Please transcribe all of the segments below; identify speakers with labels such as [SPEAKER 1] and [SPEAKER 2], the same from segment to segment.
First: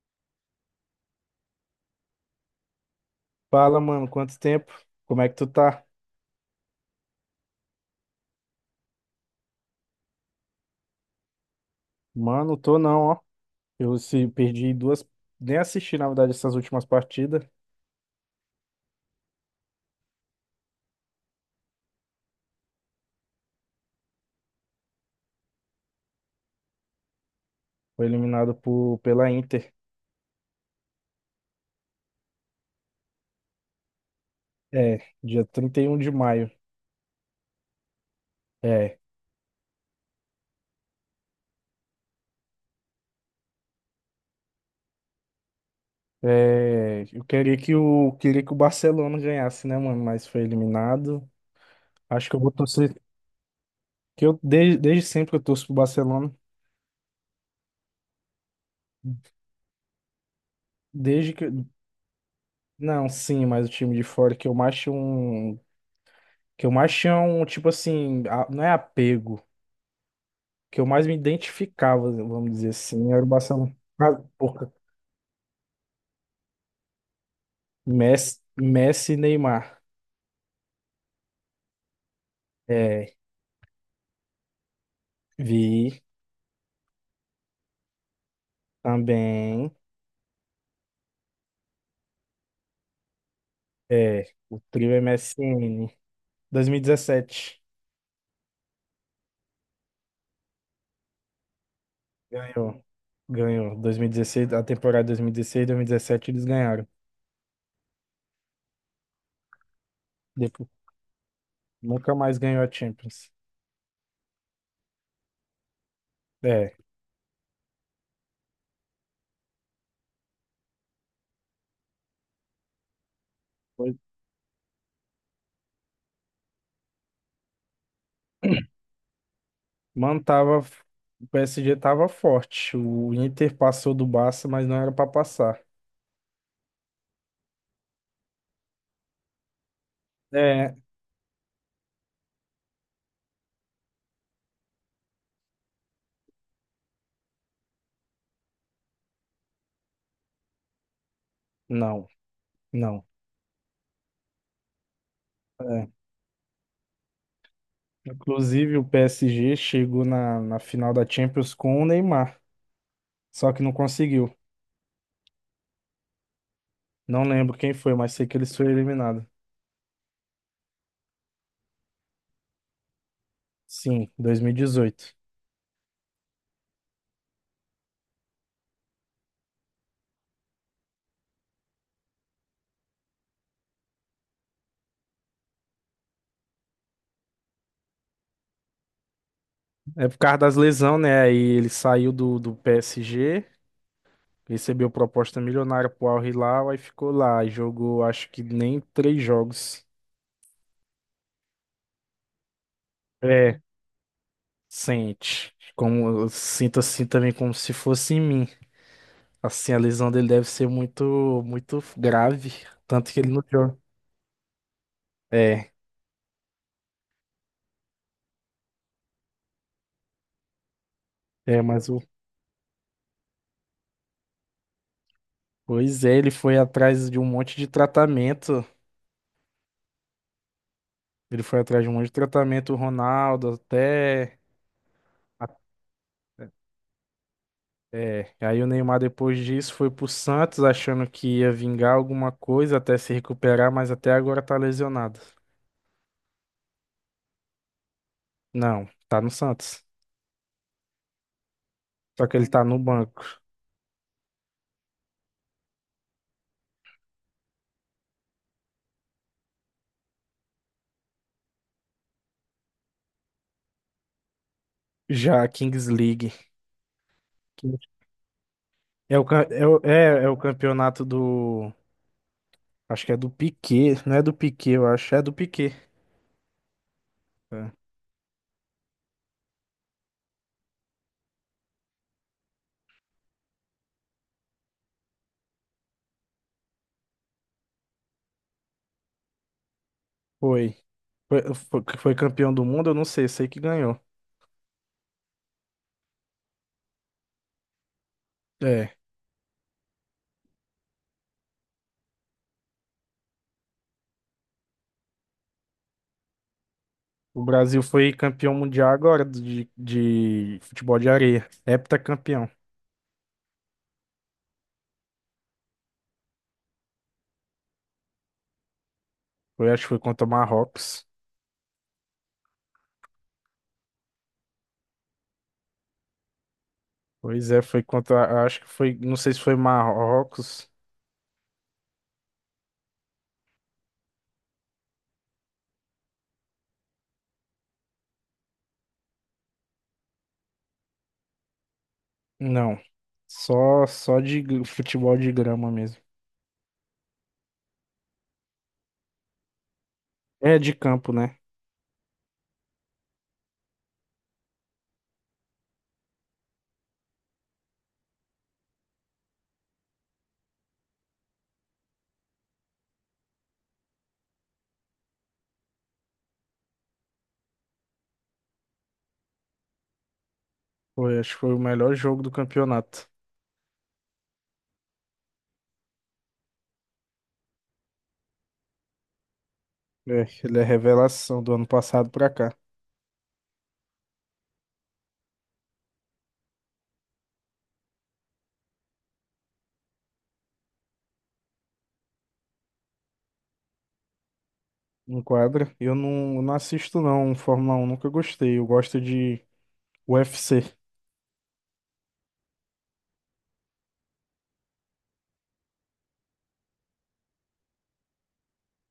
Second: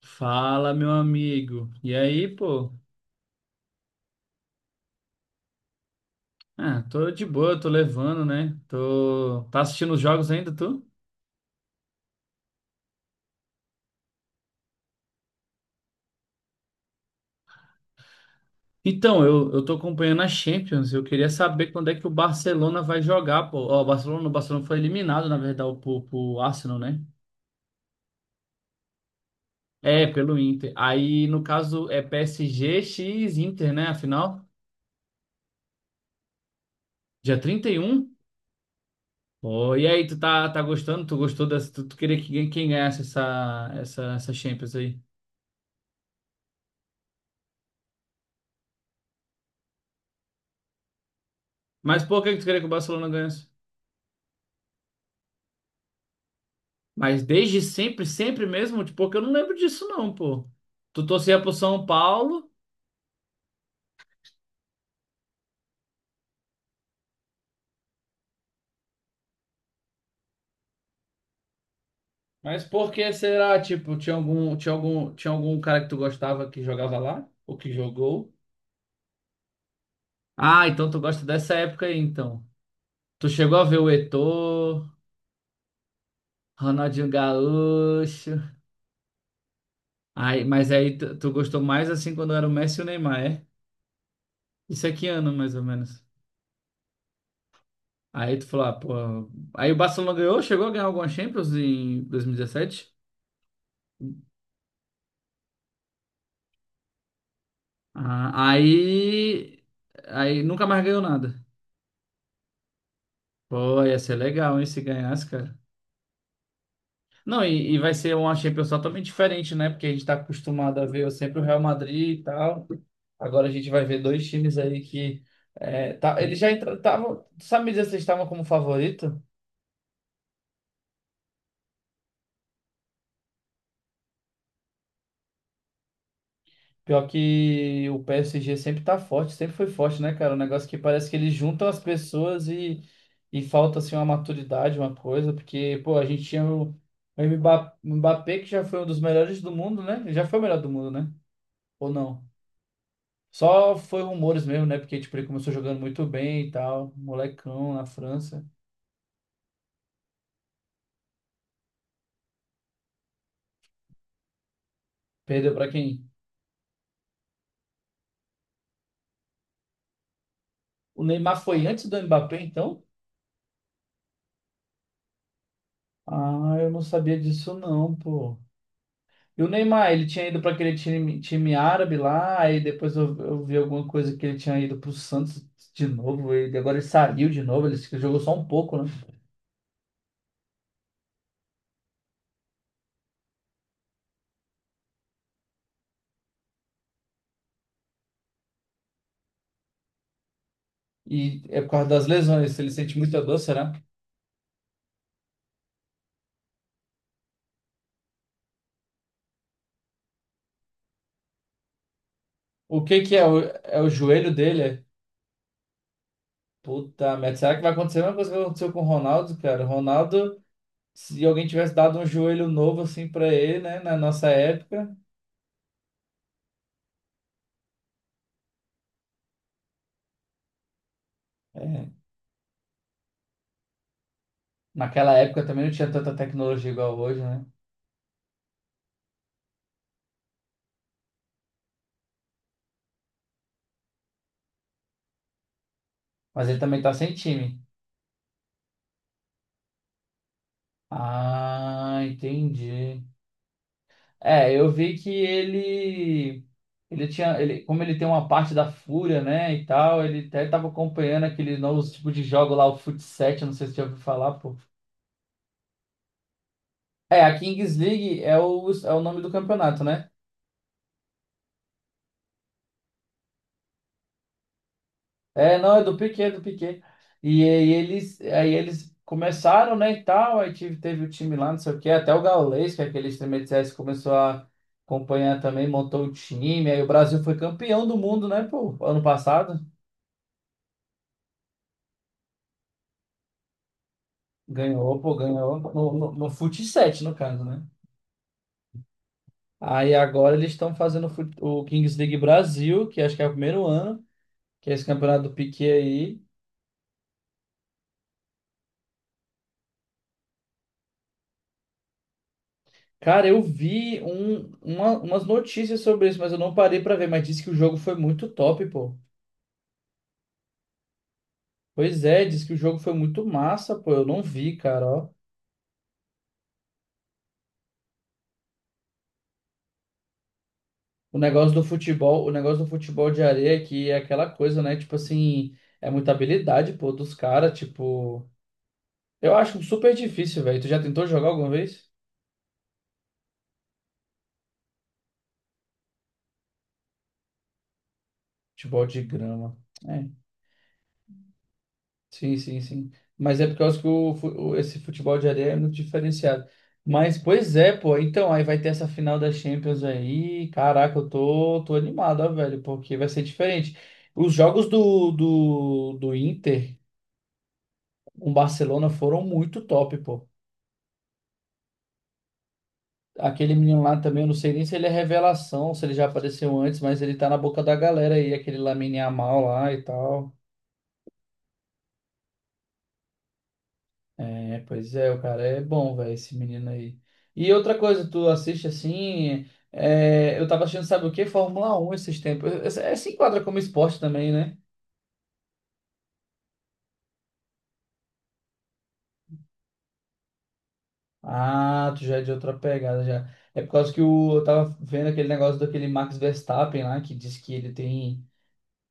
[SPEAKER 1] Fala, meu amigo. E aí, pô?
[SPEAKER 2] Fala, mano, quanto tempo? Como é que tu tá?
[SPEAKER 1] Ah, tô de boa, tô levando, né? Tô... Tá assistindo os jogos ainda, tu?
[SPEAKER 2] Mano, tô não, ó. Eu se perdi duas, nem assisti, na verdade, essas últimas partidas.
[SPEAKER 1] Então, eu tô acompanhando a Champions. Eu queria saber quando é que o Barcelona vai jogar, pô. Ó, o Barcelona foi eliminado, na verdade, pro Arsenal, né?
[SPEAKER 2] Foi eliminado por, pela Inter.
[SPEAKER 1] É, pelo Inter. Aí, no caso, é PSG x Inter, né? Afinal,
[SPEAKER 2] É, dia 31 de maio.
[SPEAKER 1] dia trinta e um.
[SPEAKER 2] É,
[SPEAKER 1] Pô, e aí, tá gostando? Tu gostou dessa? Tu queria que quem ganhasse essa Champions aí?
[SPEAKER 2] é, eu queria que o Barcelona ganhasse, né, mano? Mas foi eliminado.
[SPEAKER 1] Mas por
[SPEAKER 2] Acho
[SPEAKER 1] que
[SPEAKER 2] que
[SPEAKER 1] que
[SPEAKER 2] eu
[SPEAKER 1] tu
[SPEAKER 2] vou
[SPEAKER 1] queria que o
[SPEAKER 2] torcer,
[SPEAKER 1] Barcelona ganhasse?
[SPEAKER 2] que eu desde sempre que eu torço pro Barcelona.
[SPEAKER 1] Mas desde sempre, sempre mesmo, tipo, porque eu não lembro disso não, pô. Tu
[SPEAKER 2] Desde
[SPEAKER 1] torcia
[SPEAKER 2] que,
[SPEAKER 1] pro São Paulo,
[SPEAKER 2] não, sim, mas o time de fora que eu mais tinha um, que eu mais tinha um, tipo assim, não é apego. Que eu mais me identificava, vamos
[SPEAKER 1] mas
[SPEAKER 2] dizer
[SPEAKER 1] por que
[SPEAKER 2] assim, era o
[SPEAKER 1] será?
[SPEAKER 2] Barcelona.
[SPEAKER 1] Tipo,
[SPEAKER 2] Ah, porra,
[SPEAKER 1] tinha algum cara que tu gostava que jogava lá? Ou que jogou?
[SPEAKER 2] Messi e Neymar.
[SPEAKER 1] Ah, então tu gosta dessa época aí, então.
[SPEAKER 2] É,
[SPEAKER 1] Tu chegou a ver o Eto'o,
[SPEAKER 2] vi
[SPEAKER 1] Ronaldinho Gaúcho.
[SPEAKER 2] também.
[SPEAKER 1] Aí, mas aí tu gostou mais assim quando era o Messi e o Neymar, é?
[SPEAKER 2] É, o
[SPEAKER 1] Isso é
[SPEAKER 2] trio
[SPEAKER 1] que ano, mais ou
[SPEAKER 2] MSN.
[SPEAKER 1] menos.
[SPEAKER 2] 2017.
[SPEAKER 1] Aí tu falou, ah, pô. Aí o Barcelona ganhou, chegou a ganhar alguma Champions em
[SPEAKER 2] Ganhou.
[SPEAKER 1] 2017?
[SPEAKER 2] Ganhou. 2016, a temporada 2016, 2017 eles ganharam.
[SPEAKER 1] Ah, aí, aí nunca
[SPEAKER 2] Depois,
[SPEAKER 1] mais ganhou nada.
[SPEAKER 2] nunca mais ganhou a Champions.
[SPEAKER 1] Pô, ia ser legal, hein, se ganhasse, cara.
[SPEAKER 2] É.
[SPEAKER 1] Não, e vai ser uma Champions totalmente diferente, né? Porque a gente tá acostumado a ver sempre o Real Madrid e tal. Agora a gente vai
[SPEAKER 2] foi-
[SPEAKER 1] ver dois times aí que. É, tá, eles já entraram. Sabe me dizer se eles estavam como favorito?
[SPEAKER 2] Mano, tava, o PSG tava forte. O Inter passou do Barça, mas não era pra passar.
[SPEAKER 1] Pior que o PSG sempre tá forte, sempre foi forte, né, cara? Um negócio
[SPEAKER 2] É,
[SPEAKER 1] que parece que eles juntam as pessoas e falta, assim, uma maturidade, uma coisa, porque, pô, a gente tinha o Mbappé, que já foi um dos melhores do mundo, né? Ele já foi o melhor do mundo, né? Ou
[SPEAKER 2] não,
[SPEAKER 1] não?
[SPEAKER 2] não.
[SPEAKER 1] Só foi rumores mesmo, né? Porque, tipo, ele começou jogando
[SPEAKER 2] É.
[SPEAKER 1] muito bem e tal, molecão na França.
[SPEAKER 2] Inclusive, o PSG chegou na final da Champions com o Neymar, só que não conseguiu.
[SPEAKER 1] Perdeu pra quem?
[SPEAKER 2] Não lembro quem foi, mas sei que eles foram eliminados.
[SPEAKER 1] O Neymar foi antes do Mbappé, então?
[SPEAKER 2] Sim, 2018.
[SPEAKER 1] Ah, eu não sabia disso não, pô. E o Neymar, ele tinha ido para aquele time árabe lá, aí depois eu vi alguma coisa que ele tinha ido para o Santos de novo, e agora ele saiu de novo, ele se- jogou só um pouco, né?
[SPEAKER 2] É por causa das lesões, né? Aí ele saiu do PSG, recebeu proposta milionária pro Al Hilal, aí ficou lá e jogou acho que nem 3 jogos.
[SPEAKER 1] E é por causa das lesões, ele sente muita dor,
[SPEAKER 2] É,
[SPEAKER 1] será?
[SPEAKER 2] sente. Como, eu sinto assim também como se fosse em mim. Assim, a lesão dele deve ser muito, muito grave,
[SPEAKER 1] O que
[SPEAKER 2] tanto
[SPEAKER 1] que
[SPEAKER 2] que ele não joga.
[SPEAKER 1] é o joelho dele? É?
[SPEAKER 2] É.
[SPEAKER 1] Puta merda, será que vai acontecer a mesma coisa que aconteceu com o Ronaldo, cara? O Ronaldo, se alguém
[SPEAKER 2] É,
[SPEAKER 1] tivesse
[SPEAKER 2] mas
[SPEAKER 1] dado um joelho novo assim para ele, né, na nossa época,
[SPEAKER 2] pois é, ele foi atrás de um monte de tratamento. Ele foi atrás de
[SPEAKER 1] é,
[SPEAKER 2] um monte de tratamento, o Ronaldo, até.
[SPEAKER 1] naquela época também não tinha tanta
[SPEAKER 2] até-
[SPEAKER 1] tecnologia igual hoje, né?
[SPEAKER 2] É. Aí o Neymar, depois disso, foi pro Santos, achando que ia vingar alguma coisa até se recuperar, mas até agora tá lesionado.
[SPEAKER 1] Mas ele também tá sem time.
[SPEAKER 2] Não, tá no Santos.
[SPEAKER 1] Ah,
[SPEAKER 2] Só que ele tá no
[SPEAKER 1] entendi.
[SPEAKER 2] banco.
[SPEAKER 1] É, eu vi que ele tinha, ele, como ele tem uma parte da fúria, né, e tal, ele até tava acompanhando aquele novo tipo de jogo lá, o fut 7, não sei se você já ouviu falar, pô.
[SPEAKER 2] Já, a Kings League.
[SPEAKER 1] É, a Kings
[SPEAKER 2] Que
[SPEAKER 1] League é é o
[SPEAKER 2] É
[SPEAKER 1] nome
[SPEAKER 2] o,
[SPEAKER 1] do campeonato, né?
[SPEAKER 2] é o campeonato do. Acho que é do Piquet. Não é do Piquet, eu acho. É do
[SPEAKER 1] É,
[SPEAKER 2] Piquet.
[SPEAKER 1] não, é do Piquet, do Piquet. E
[SPEAKER 2] É.
[SPEAKER 1] aí eles começaram, né, e tal, teve o time lá, não sei o quê, até o Gaules, que é aquele streamer de CS, começou a acompanhar também, montou o time, aí o Brasil foi campeão do mundo, né, pô, ano passado.
[SPEAKER 2] Foi. Foi campeão do mundo, eu não sei, sei que ganhou.
[SPEAKER 1] Ganhou, pô, ganhou no Fut 7, no caso, né?
[SPEAKER 2] É.
[SPEAKER 1] Aí agora eles estão fazendo o Kings League Brasil, que acho que é o primeiro ano, que é esse campeonato do Piquet aí.
[SPEAKER 2] O Brasil foi campeão mundial agora de futebol de areia. Heptacampeão.
[SPEAKER 1] Cara, eu vi umas notícias sobre isso, mas eu não parei pra ver. Mas disse que o jogo foi muito top, pô.
[SPEAKER 2] Foi, acho que foi contra o Marrocos.
[SPEAKER 1] Pois é, disse que o jogo foi muito massa, pô. Eu não vi, cara, ó.
[SPEAKER 2] Pois é, foi contra. Acho que foi. Não sei se foi Marrocos.
[SPEAKER 1] O negócio do futebol, o negócio do futebol de areia que é aquela coisa, né? Tipo assim, é muita habilidade, pô, dos caras, tipo. Eu acho super difícil, velho. Tu já tentou jogar alguma vez?
[SPEAKER 2] Não. Só, só futebol de grama mesmo.
[SPEAKER 1] Futebol de grama. É.
[SPEAKER 2] É de campo, né?
[SPEAKER 1] Sim, sim, sim. Mas é por causa que esse futebol de areia é muito diferenciado. Mas, pois é, pô. Então, aí vai ter essa final da Champions aí. Caraca, tô animado, ó, velho, porque vai ser diferente. Os jogos do Inter com o Barcelona foram muito top, pô.
[SPEAKER 2] Foi, acho que foi o melhor jogo do campeonato.
[SPEAKER 1] Aquele menino lá também, eu não sei nem se ele é revelação, se ele já apareceu antes, mas ele tá na boca da galera aí, aquele Lamine Yamal lá e
[SPEAKER 2] É,
[SPEAKER 1] tal.
[SPEAKER 2] ele é revelação do ano passado pra cá.
[SPEAKER 1] É, pois é, o cara é bom, velho, esse menino aí. E outra coisa, tu assiste assim. É, eu tava assistindo, sabe o quê? Fórmula Um, esses tempos. É, se enquadra como esporte também, né?
[SPEAKER 2] Enquadra. Eu não assisto, não, Fórmula um nunca gostei. Eu gosto de UFC.
[SPEAKER 1] Ah, tu já é de outra pegada já. É por causa que eu tava vendo aquele negócio daquele Max Verstappen lá, que diz que ele tem.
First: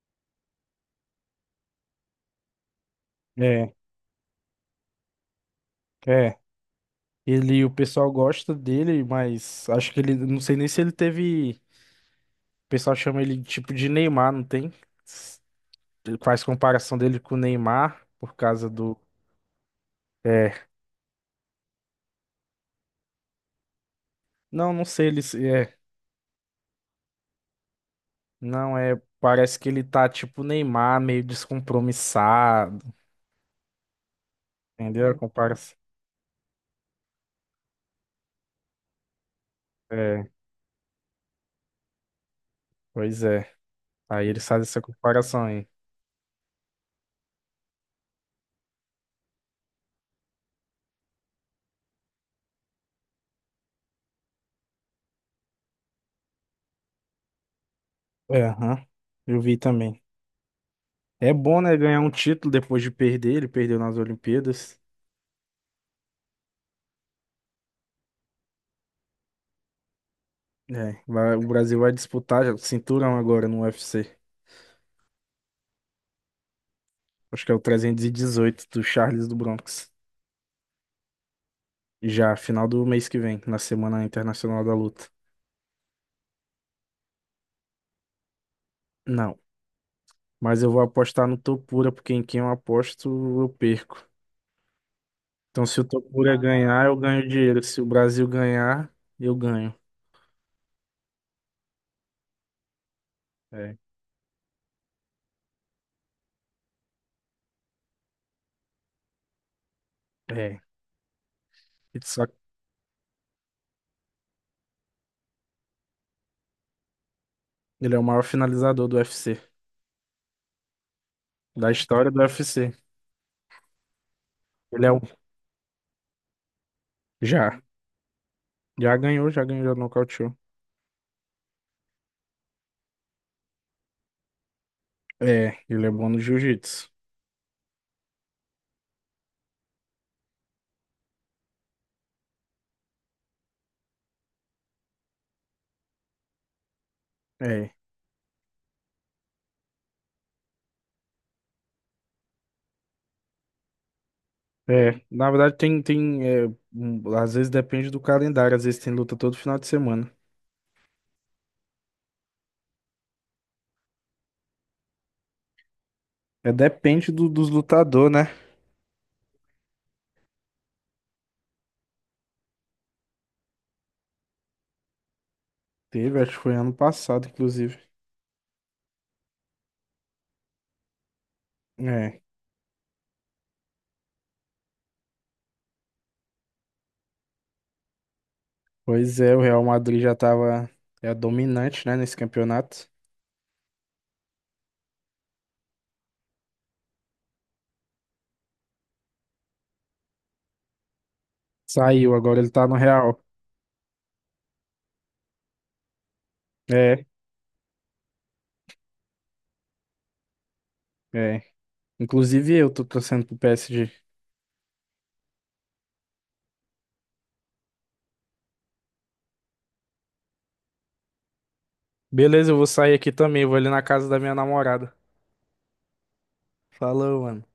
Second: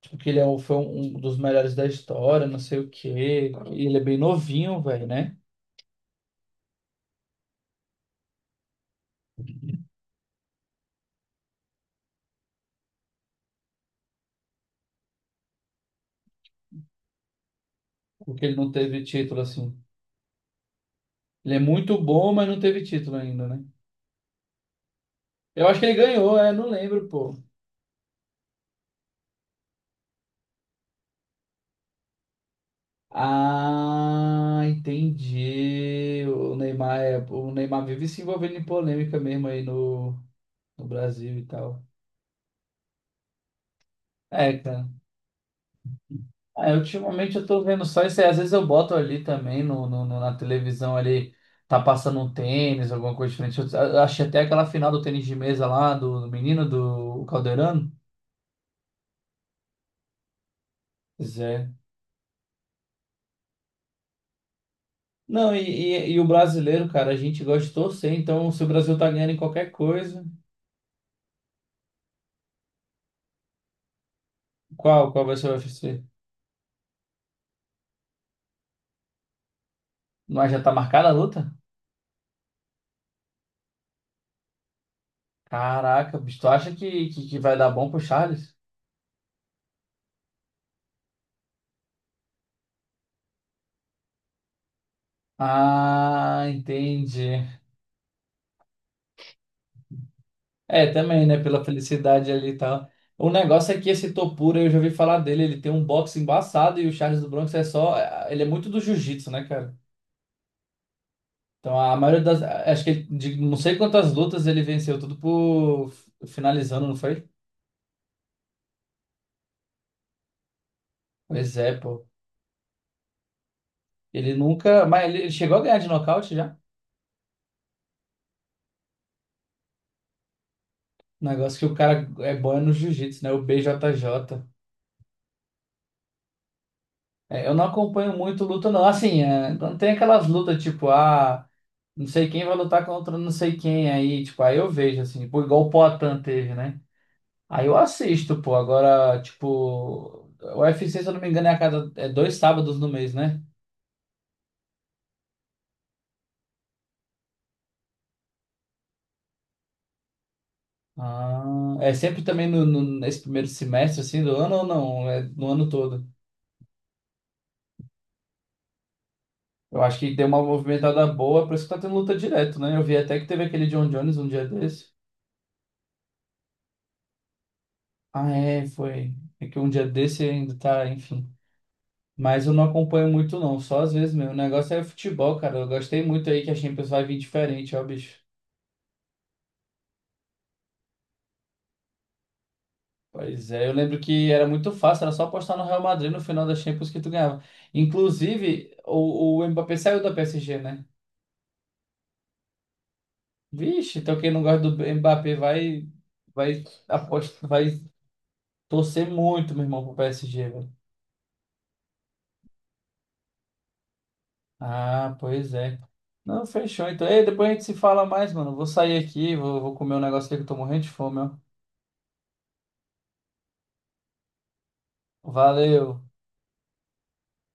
[SPEAKER 1] Tipo, que foi um dos melhores da história, não sei o quê.
[SPEAKER 2] É,
[SPEAKER 1] E ele é bem novinho, velho, né?
[SPEAKER 2] é. Ele, o pessoal gosta dele, mas acho que ele, não sei nem se ele teve, o pessoal chama ele de tipo de Neymar, não tem? S- Faz comparação dele com o Neymar por
[SPEAKER 1] Porque ele
[SPEAKER 2] causa
[SPEAKER 1] não
[SPEAKER 2] do,
[SPEAKER 1] teve título assim.
[SPEAKER 2] é,
[SPEAKER 1] Ele é muito bom, mas não teve título ainda, né?
[SPEAKER 2] não, não sei ele,
[SPEAKER 1] Eu
[SPEAKER 2] é,
[SPEAKER 1] acho que ele ganhou, é, não lembro, pô.
[SPEAKER 2] não, é, parece que ele tá tipo Neymar, meio descompromissado,
[SPEAKER 1] Ah,
[SPEAKER 2] entendeu? A comparação.
[SPEAKER 1] entendi. O Neymar, o Neymar vive se envolvendo em polêmica mesmo aí
[SPEAKER 2] É,
[SPEAKER 1] no Brasil e tal.
[SPEAKER 2] pois é. Aí ele
[SPEAKER 1] É,
[SPEAKER 2] faz essa
[SPEAKER 1] cara.
[SPEAKER 2] comparação aí.
[SPEAKER 1] É, ultimamente eu tô vendo só isso aí. Às vezes eu boto ali também na televisão ali, tá passando um tênis, alguma coisa diferente. Eu achei até aquela final do tênis de mesa lá, do menino, do Calderano.
[SPEAKER 2] É, aham. Eu vi também. É
[SPEAKER 1] Pois
[SPEAKER 2] bom,
[SPEAKER 1] é.
[SPEAKER 2] né, ganhar um título depois de perder, ele perdeu nas Olimpíadas.
[SPEAKER 1] Não, e o brasileiro, cara, a gente gosta de torcer, então se o Brasil tá ganhando em qualquer coisa,
[SPEAKER 2] É, o Brasil vai disputar já o cinturão agora no UFC.
[SPEAKER 1] qual vai ser o UFC?
[SPEAKER 2] Acho que é o 318 do Charles do Bronx.
[SPEAKER 1] Mas já tá marcada a luta?
[SPEAKER 2] Já, final do mês que vem, na Semana Internacional da Luta.
[SPEAKER 1] Caraca, bicho, tu acha que vai dar bom pro Charles?
[SPEAKER 2] Não, mas eu vou apostar no Topura, porque em quem eu aposto, eu perco. Então, se o Topura
[SPEAKER 1] Ah,
[SPEAKER 2] ganhar, eu ganho
[SPEAKER 1] entendi.
[SPEAKER 2] dinheiro. Se o Brasil ganhar, eu ganho.
[SPEAKER 1] É, também, né? Pela felicidade ali e tal. O negócio
[SPEAKER 2] É.
[SPEAKER 1] é que esse Topura, eu já ouvi falar dele, ele tem um boxe embaçado e o Charles do Bronx é só. É, ele é muito do jiu-jitsu, né, cara?
[SPEAKER 2] É.
[SPEAKER 1] Então a maioria
[SPEAKER 2] Só que
[SPEAKER 1] das. Acho que ele, de não sei quantas lutas ele venceu, tudo por finalizando, não foi?
[SPEAKER 2] ele é o maior finalizador do UFC,
[SPEAKER 1] Pois
[SPEAKER 2] da
[SPEAKER 1] é, pô.
[SPEAKER 2] história do UFC.
[SPEAKER 1] Ele nunca.
[SPEAKER 2] Ele é o...
[SPEAKER 1] Mas ele chegou a ganhar de nocaute já?
[SPEAKER 2] Já. Já ganhou, já nocauteou.
[SPEAKER 1] O negócio que o cara é bom é no jiu-jitsu, né? O BJJ.
[SPEAKER 2] É, ele é bom no jiu-jitsu.
[SPEAKER 1] É, eu não acompanho muito luta, não. Assim, é, quando tem aquelas lutas, tipo, ah, não sei quem vai lutar contra não sei quem aí, tipo, aí eu vejo, assim, pô, igual o Poatan teve, né? Aí
[SPEAKER 2] É.
[SPEAKER 1] eu assisto, pô. Agora, tipo, o UFC, se eu não me engano, é a cada, é dois sábados no mês, né?
[SPEAKER 2] É, na verdade tem é, um, às vezes depende do calendário, às vezes tem luta todo final de semana.
[SPEAKER 1] Ah, é sempre também nesse primeiro semestre, assim, do ano ou não? É no ano todo.
[SPEAKER 2] É, depende dos lutador, né?
[SPEAKER 1] Eu acho que deu uma movimentada boa, por isso que tá tendo luta direto, né? Eu vi até que teve aquele John Jones um dia desse.
[SPEAKER 2] Teve, acho que foi ano passado, inclusive.
[SPEAKER 1] Ah, é, foi. É que um dia desse ainda tá, enfim.
[SPEAKER 2] É,
[SPEAKER 1] Mas eu não acompanho muito, não. Só às vezes mesmo. O negócio é futebol, cara. Eu gostei muito aí que a Champions vai vir diferente, ó, bicho.
[SPEAKER 2] pois é, o Real Madrid já tava é dominante, né, nesse campeonato.
[SPEAKER 1] Pois é, eu lembro que era muito fácil, era só apostar no Real Madrid no final da Champions que tu ganhava. Inclusive, o Mbappé saiu da PSG, né?
[SPEAKER 2] Saiu, agora ele tá no Real.
[SPEAKER 1] Vixe, então quem não gosta do Mbappé vai, vai,
[SPEAKER 2] É,
[SPEAKER 1] aposta, vai torcer muito, meu irmão, pro PSG, velho.
[SPEAKER 2] é. Inclusive eu tô torcendo pro PSG.
[SPEAKER 1] Ah, pois é. Não, fechou. Então, ei, depois a gente se fala mais, mano. Vou sair aqui, vou comer um negócio aqui que eu tô morrendo de fome, ó.
[SPEAKER 2] Beleza, eu vou sair aqui também, eu vou ali na casa da minha namorada.
[SPEAKER 1] Valeu.
[SPEAKER 2] Falou, mano.